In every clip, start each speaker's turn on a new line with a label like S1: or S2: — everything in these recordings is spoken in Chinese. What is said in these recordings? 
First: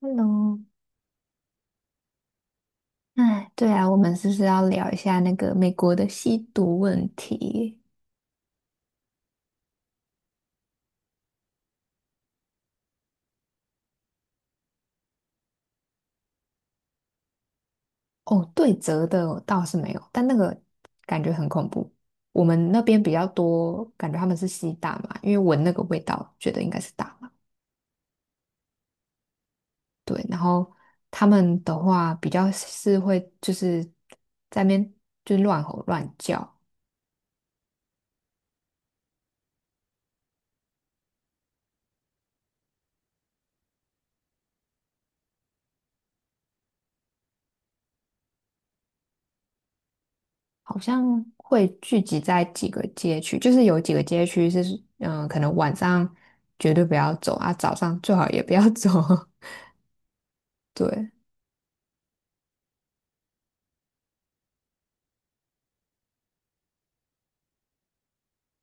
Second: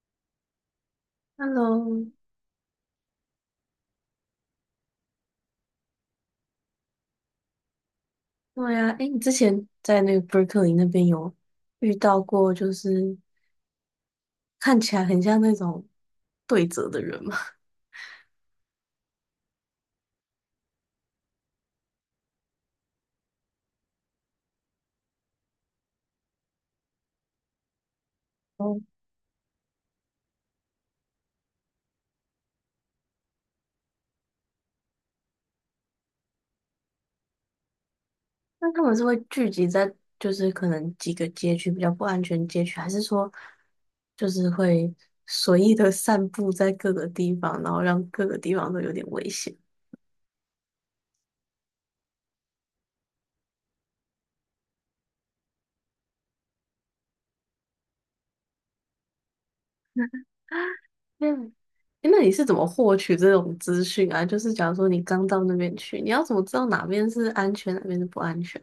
S1: Hello,
S2: Hello，
S1: 哎，对啊，我们是不是要聊一下那个美国的吸毒问题？
S2: 对呀，哎，你之前在那个 Berkeley 那边有遇到过，就是看起来很像那种对折的人吗？
S1: 哦，对折的哦倒是没有，但那个感觉很恐怖。我们那边比较多，感觉他们是吸大麻，因为闻那个味道，觉得应该是大麻。
S2: 哦，
S1: 对，然后他们的话比较是会就是在那边就乱吼乱叫，
S2: 那他们是会聚集在可能几个街区比较不安全街区，还是说就是会随意的散布在各个地方，然后让各个地方都有点危险？
S1: 好像会聚集在几个街区，就是有几个街区是，嗯、可能晚上绝对不要走啊，早上最好也不要走。对，
S2: 嗯，诶那你是怎么获取这种资讯啊？就是假如说你刚到那边去，你要怎么知道哪边是安全，哪边是不安全？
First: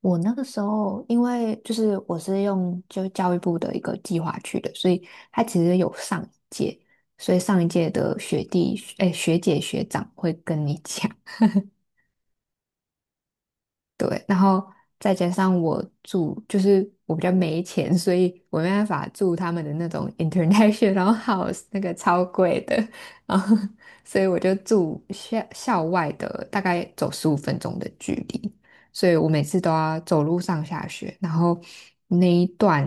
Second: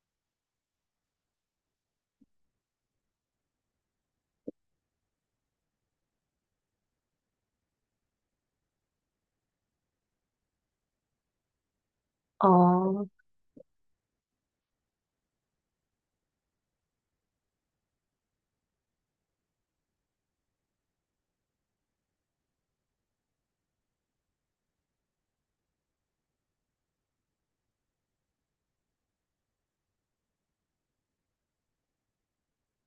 S1: 我那个时候，因为就是我是用就教育部的一个计划去的，所以它其实有上一届，所以上一届的学弟、哎学姐、学长会跟你讲，
S2: 哦，
S1: 对，然后再加上我住，就是我比较没钱，所以我没办法住他们的那种 international house，那个超贵的，然后所以我就住校校外的，大概走15分钟的距离，所以我每次都要走路上下学，然后那一段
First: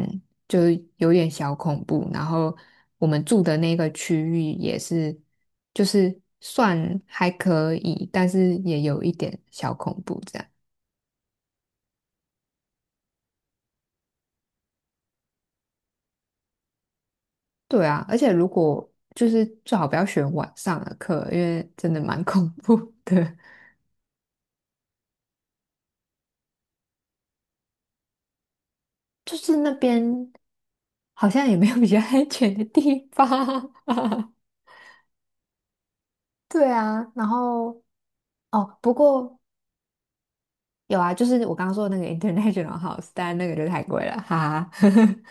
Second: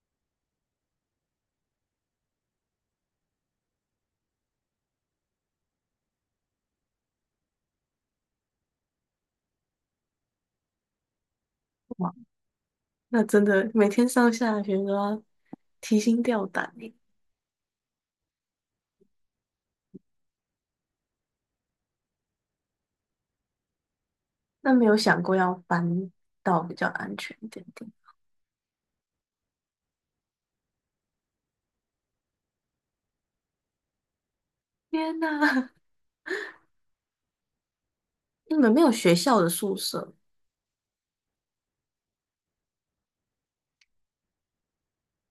S1: 就是有点小恐怖，然后我们住的那个区域也是，就是算还可以，但是也有一点小恐怖这样。
S2: 哇。那真的每天上下学都要提心吊胆耶。
S1: 对啊，而且如果就是最好不要选晚上的课，因为真的蛮 恐怖的。
S2: 那没有想过要搬到比较安全一点点。
S1: 就是那边好像也没有比较安全的地方。
S2: 天哪，
S1: 对啊，然后
S2: 你们
S1: 哦，
S2: 没有
S1: 不
S2: 学
S1: 过
S2: 校的宿舍
S1: 有啊，就是我刚刚说的那个 International House，但那个就太贵了，哈哈。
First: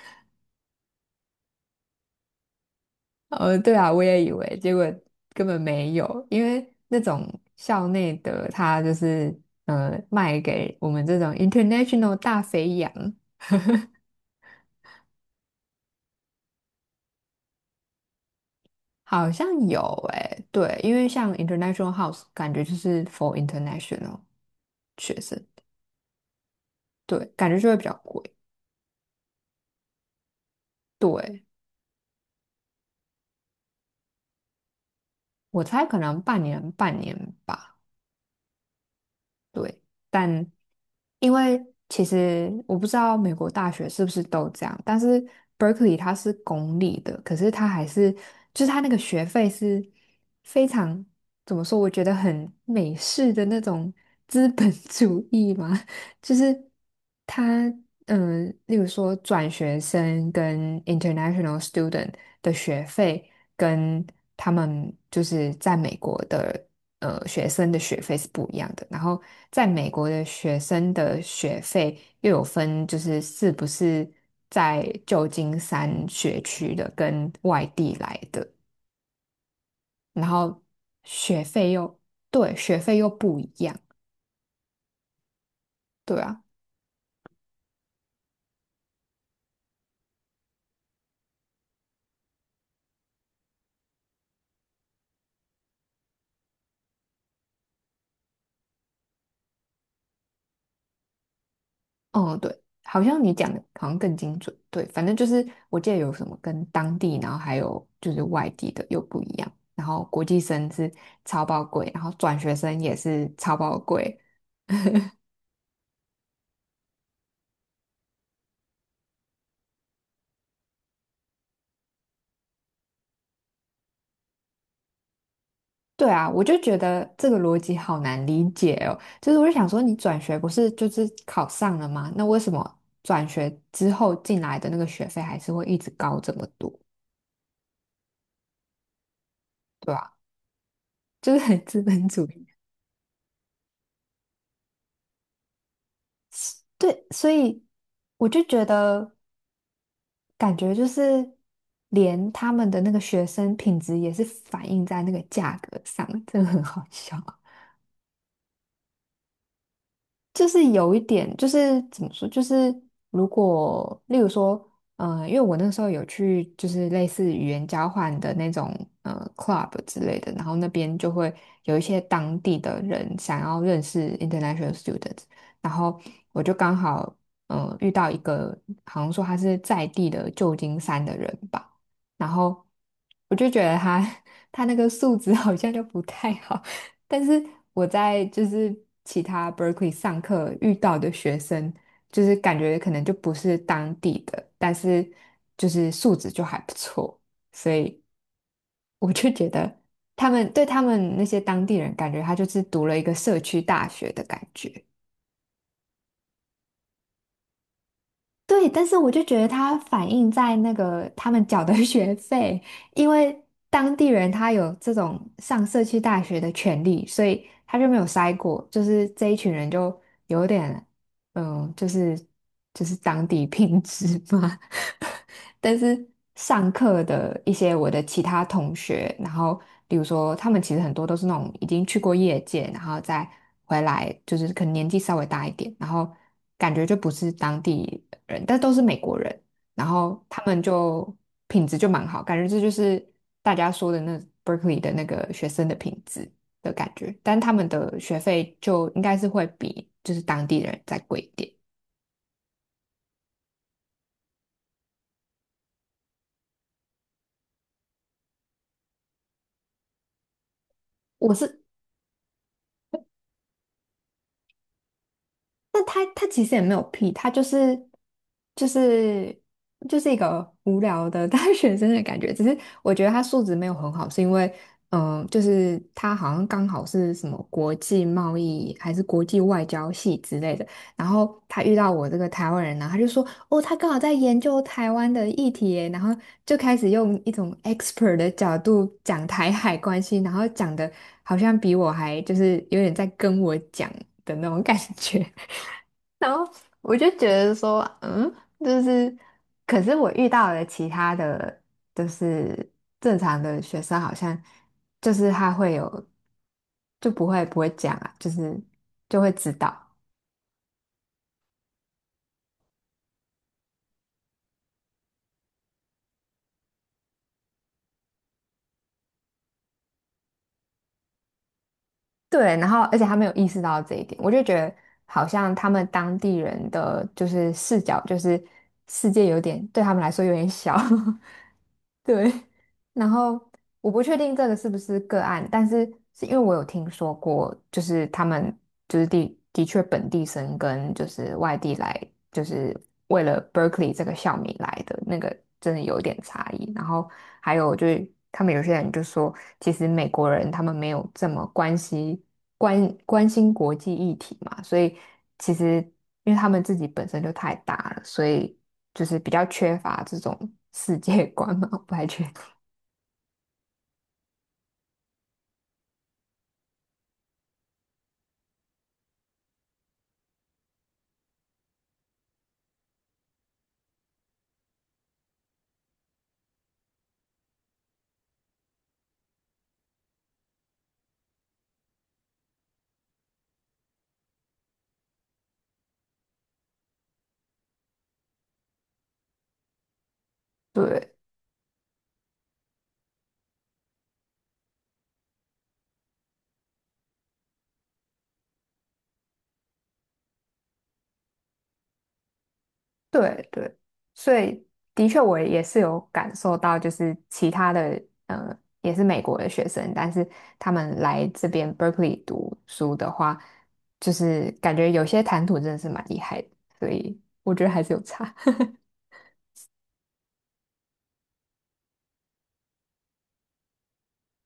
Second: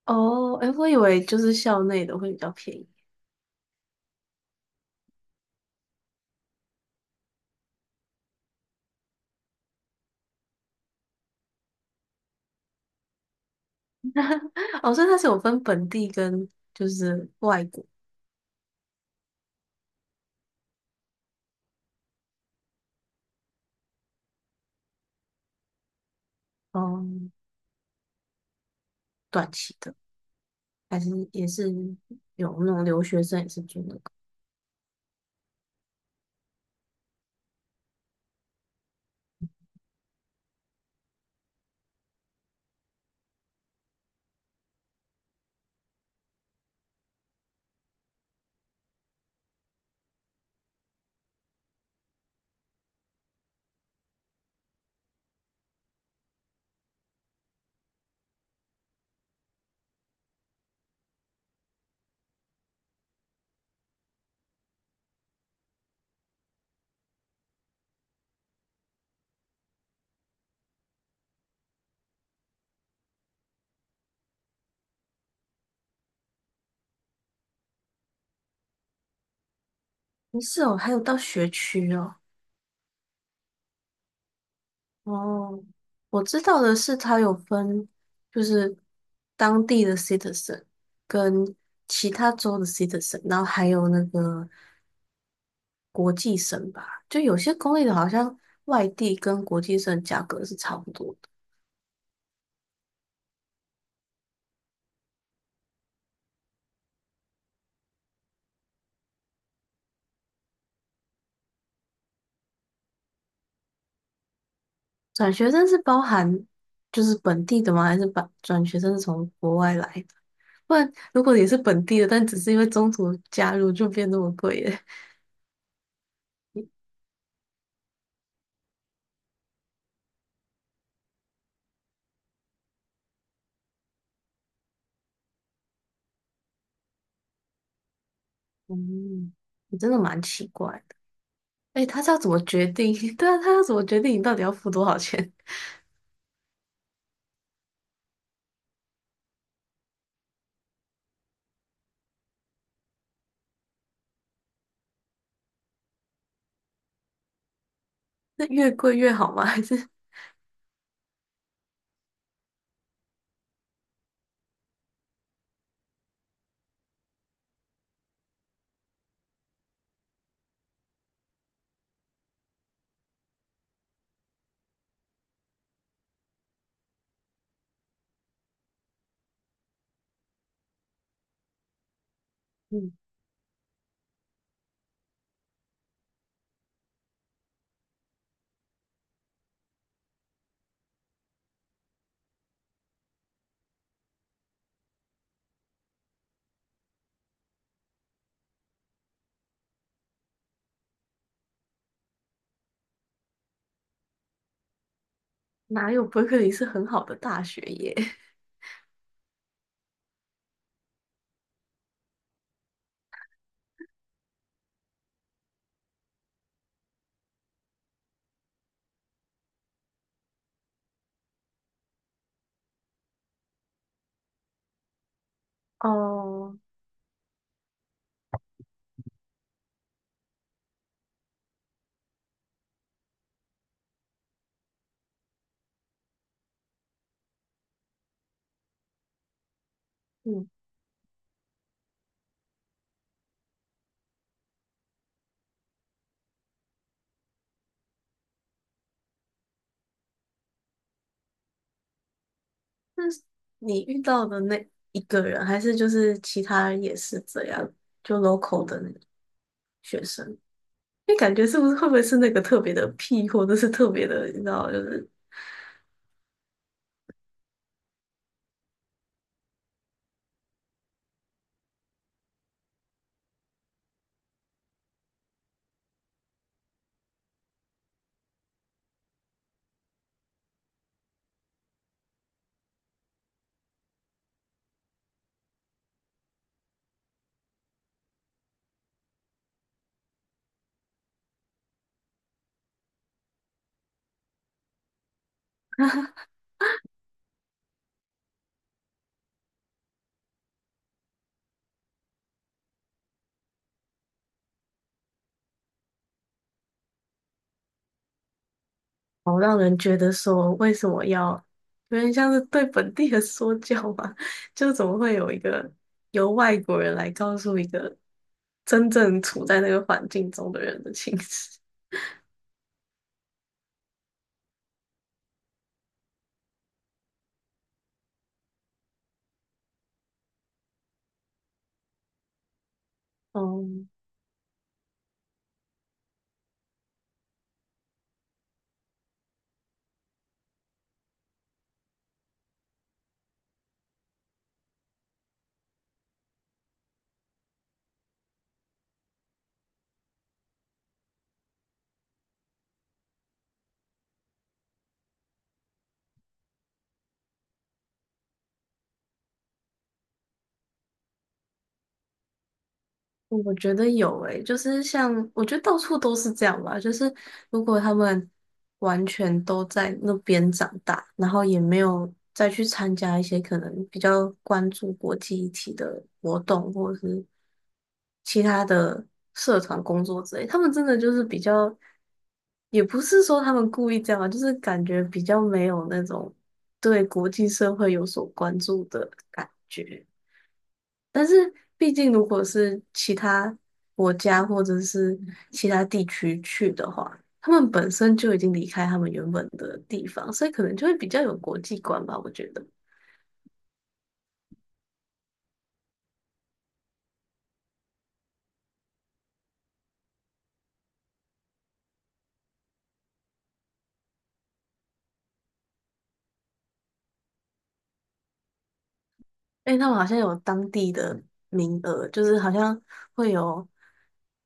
S2: 哦？诶，我以为就是校内的会比较便宜。
S1: 对啊，我也以为，结果根本没有，因为那种校内的它就是卖给我们这种 International 大肥羊。
S2: 哦，所以它是有分本地跟就是外国，
S1: 好像有诶、对，因为像 International House 感觉就是 for international 学生，对，
S2: 嗯，
S1: 感觉就会比较贵。
S2: 短期的，还是
S1: 对，
S2: 也是有那种留学生也是住那个？
S1: 我猜可能半年半年吧。对，但因为其实我不知道美国大学是不是都这样，但是 Berkeley 它是公立的，可是它还是就是它那个学费是非常怎么说？我觉得很美式的那种资本 主义嘛，就是它嗯，例如说转学生跟 international student 的学费跟他们就是在美国的。学生的学费是不一样的。然后在美国的学生的学费又有分，就是是不是在旧金山学区的跟外地来的，然
S2: 不是
S1: 后
S2: 哦，还有到
S1: 学
S2: 学
S1: 费
S2: 区
S1: 又
S2: 哦。
S1: 对，学费又不一样。
S2: 哦，
S1: 对
S2: 我知
S1: 啊，
S2: 道的是，它有分，就是当地的 citizen 跟其他州的 citizen,然后还有那个国际生吧。就有些公立的，好像外地跟国际生价格是差不多的。
S1: 哦对，好像你讲的好像更精准。对，反正就是我记得有什么跟当地，然后还有就是外地的又不一样。然后国际生是超爆贵，然后转学生也是超爆贵，
S2: 转学生是包含就是本地的吗？还是把转学生是从国外来的？不然如果你是本地的，但只是因为中途加入，就变那么贵了。
S1: 对啊，我就觉得这个逻辑好难理解哦。就是我就想说，你转学不是就是考上了吗？那为什么转学之后进来的那个学费还是会一直高这么多？
S2: 嗯，你真
S1: 对
S2: 的
S1: 吧？
S2: 蛮奇怪。
S1: 就是很资
S2: 哎，他
S1: 本
S2: 是要
S1: 主
S2: 怎么
S1: 义。
S2: 决定？对啊，他要怎么决定你到底要付多少钱？
S1: 对，所以我就觉得感觉就是连他们的那个学生品质也是反映在那个价格上，真的很好笑。
S2: 那越贵越好吗？还是
S1: 就是有一点，就是怎么说，就是如果例如说，因为我那时候有去就是类似语言交换的那种club 之类的，然后那边就会有一些当地的人想要认识 international students，然后我就刚好嗯，遇到一个好像说他是在地的旧金山的人吧，然后
S2: 嗯，
S1: 我就觉得他 他那个素质好像就不太好。但是我在就是其他 Berkeley 上课遇到的学生，就是感觉可能就不是当地的，但是就是素质就还不错，所以我就觉得他们对他们那些当地人，感觉他就是读了一个社区大学的感觉。
S2: 哪有伯克利是很好的大学耶？
S1: 对，但是我就觉得他反映在那个他们缴的 学费，因为当地人他有这种上社区大学的权利，所以他就没有筛过，就是这一群人就有点嗯，就是当地品质嘛。但 是
S2: 哦，
S1: 上课的一些我的其他同学，然后比如说他们其实很多都是那种已经去过业界，然后再回来，就是可能年纪稍微大一点，然后感觉就不是当地人，但都是美国人，然后他
S2: 嗯，
S1: 们就品质就蛮好，感觉这就是大家说的那 Berkeley 的那个学生的品质。的感觉，但他们的学费就应该是会比就是当地人再贵一点。
S2: 那是你遇到的那一个人，还是就是其他人也是这样，就 local 的那个学生？因为感
S1: 我
S2: 觉是
S1: 是
S2: 不是会不会是那个特别的屁，或者是特别的，你知道，就是
S1: 但他其实也没有屁，他就是就是就是一个无聊的 大学生的感觉。只是我觉得他素质没有很好，是因为嗯、就是他好像刚好是什么国际贸易还是国际外交系之类的。然后他遇到我这个台湾人呢，他就说哦，他刚好在研究台湾的议题耶然后就开始用一种 expert 的角度讲台海关系，然后讲的好像比我还就是有点在跟我讲的那种感觉。然后我就觉得说，嗯，就是，可是我遇到了其他的，就是正常的学生，好像就是他会有，就不会讲啊，就是就会
S2: 好
S1: 知
S2: 让人
S1: 道，
S2: 觉得说为什么要有点像是对本地人说教吧？就怎么会有一个由外国人来告诉一个真正处在那个环境中的人的情绪？
S1: 对，然后而且他没有意识到这一点，我就觉得好像他们当地人的就是视角，就是世界有点对他们来说有点小，对。然 后
S2: 哦，
S1: 我不确定这个是不是个案，但是是因为我有听说过，就是他们就是的的确本地生跟就是外地来，就是为了 Berkeley 这个校名来的那个真的有一点差异。然后还有就是他们有些人就说，其实美国人他们没有这么关心关心国际议题嘛，所以其实因为他们自己本身就太大了，所以就是比较缺乏这种世界观嘛，我不太确
S2: 我觉得有诶、就是像我觉得到处都是这样吧，就是如果他们完全都在那边长大，然后也没有再去参加一些可能比较关注国际议题的活动，或者是其他的社团工作之类，他们真的就是比较，也不是说他们故意这样啊，就是感觉比较没有那种对国际社会有所关注的感觉。
S1: 对
S2: 但是毕竟如果是其他国家或者是其他地区去的话，他们本身就已经离开他们原本的地方，所以可能就会比较有国际观吧，我觉得。
S1: 对对，所以的确我也是有感受到，就是其他的也是美国的学生，但是他们来这边 Berkeley 读书的话，就是感觉有些谈吐真的是蛮厉害的，所以我觉得还是有差。
S2: 哎，他们好像有当地的名额，就是好像会有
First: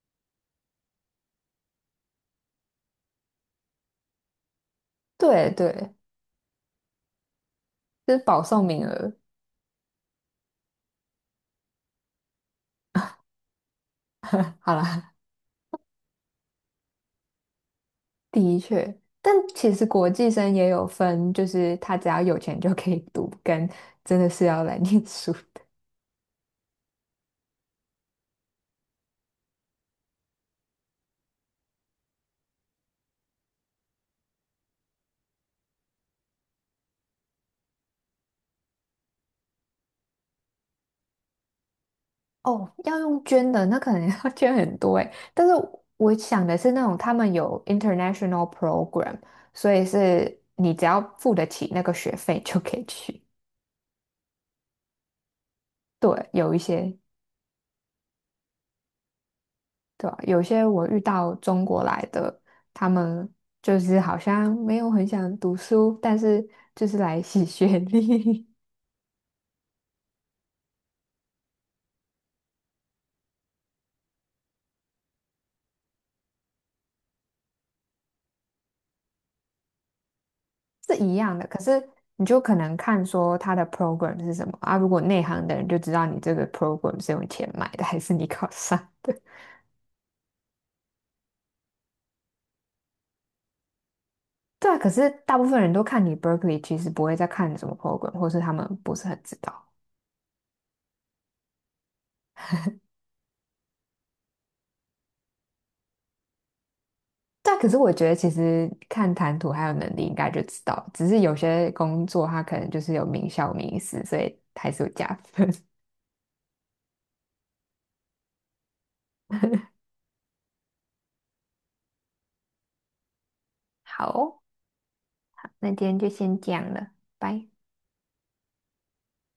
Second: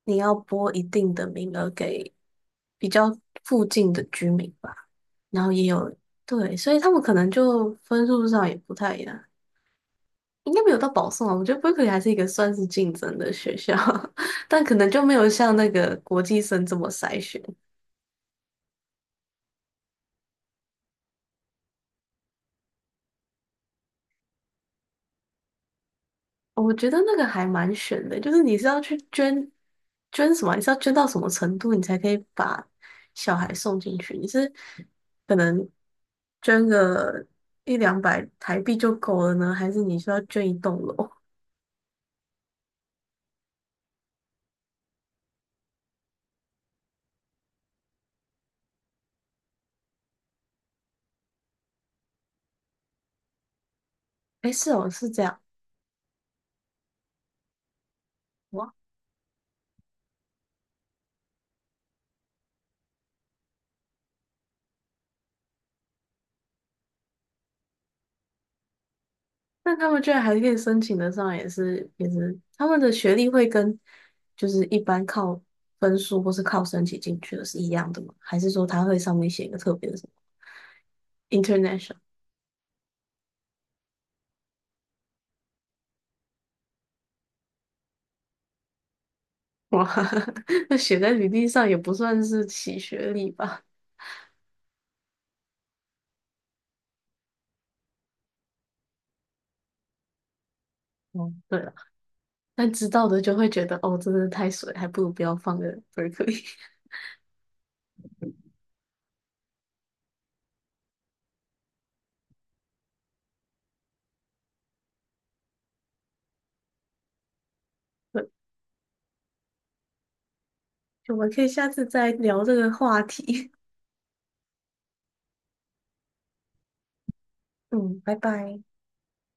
S2: 你要拨一定的名额给比较附近的居民吧，然
S1: 对
S2: 后也
S1: 对，
S2: 有，对，所以他们可能就分
S1: 就是
S2: 数
S1: 保
S2: 上也
S1: 送
S2: 不
S1: 名
S2: 太一
S1: 额。
S2: 样。应该没有到保送啊，我觉得 Berkeley 还是一个算是竞争的学校，但
S1: 好
S2: 可能就没
S1: 啦，
S2: 有像那个国际生这么筛选。
S1: 的确，但其实国际生也有分，就是他只要有钱就可以读，跟真的是要来念书。
S2: 我觉得那个还蛮选的，就是你是要去捐什么啊，你是要捐到什么程度，你才可以把小孩送进去？你是可能捐个一两百台币就够了呢，还是你需要捐一栋楼？
S1: 哦，要用捐的，那可能 要捐很多诶。但是我想的是那种他们有 international program，所以是你只要付得起那个学费就可以去。
S2: 哎，是哦，是这样，
S1: 对，有一些，
S2: 哇。
S1: 对吧？有些我遇到中国来的，他们就是好像没有很想读书，但是就是来洗学历
S2: 那他们居然还可以申请得上，也是，他们的学历会跟就是一般靠分数或是靠申请进去的是一样的吗？还是说他会上面写一个特别的什
S1: 是
S2: 么
S1: 一样的。可是
S2: international？
S1: 你就可能看说他的 program 是什么啊？如果内行的人就知道你这个 program 是用钱买的，还是你考上。的。
S2: 哇，那写在履历上也不算是洗学历吧？
S1: 对啊，可是大部分人都看你 Berkeley，其实不会再看什么 program，或是他们不是很知道。
S2: 哦，对了，但知道的就会觉得哦，真的太水，还不如不要放个 Berkeley。
S1: 但可是我觉得，其实看谈吐还有能力，应该就知道。只是有些工作它可能就是有名校名师，所以还是有加分。
S2: 对，我们可以下次再聊这个话题。
S1: 好，那今天就先这样了，拜。
S2: 嗯，拜拜。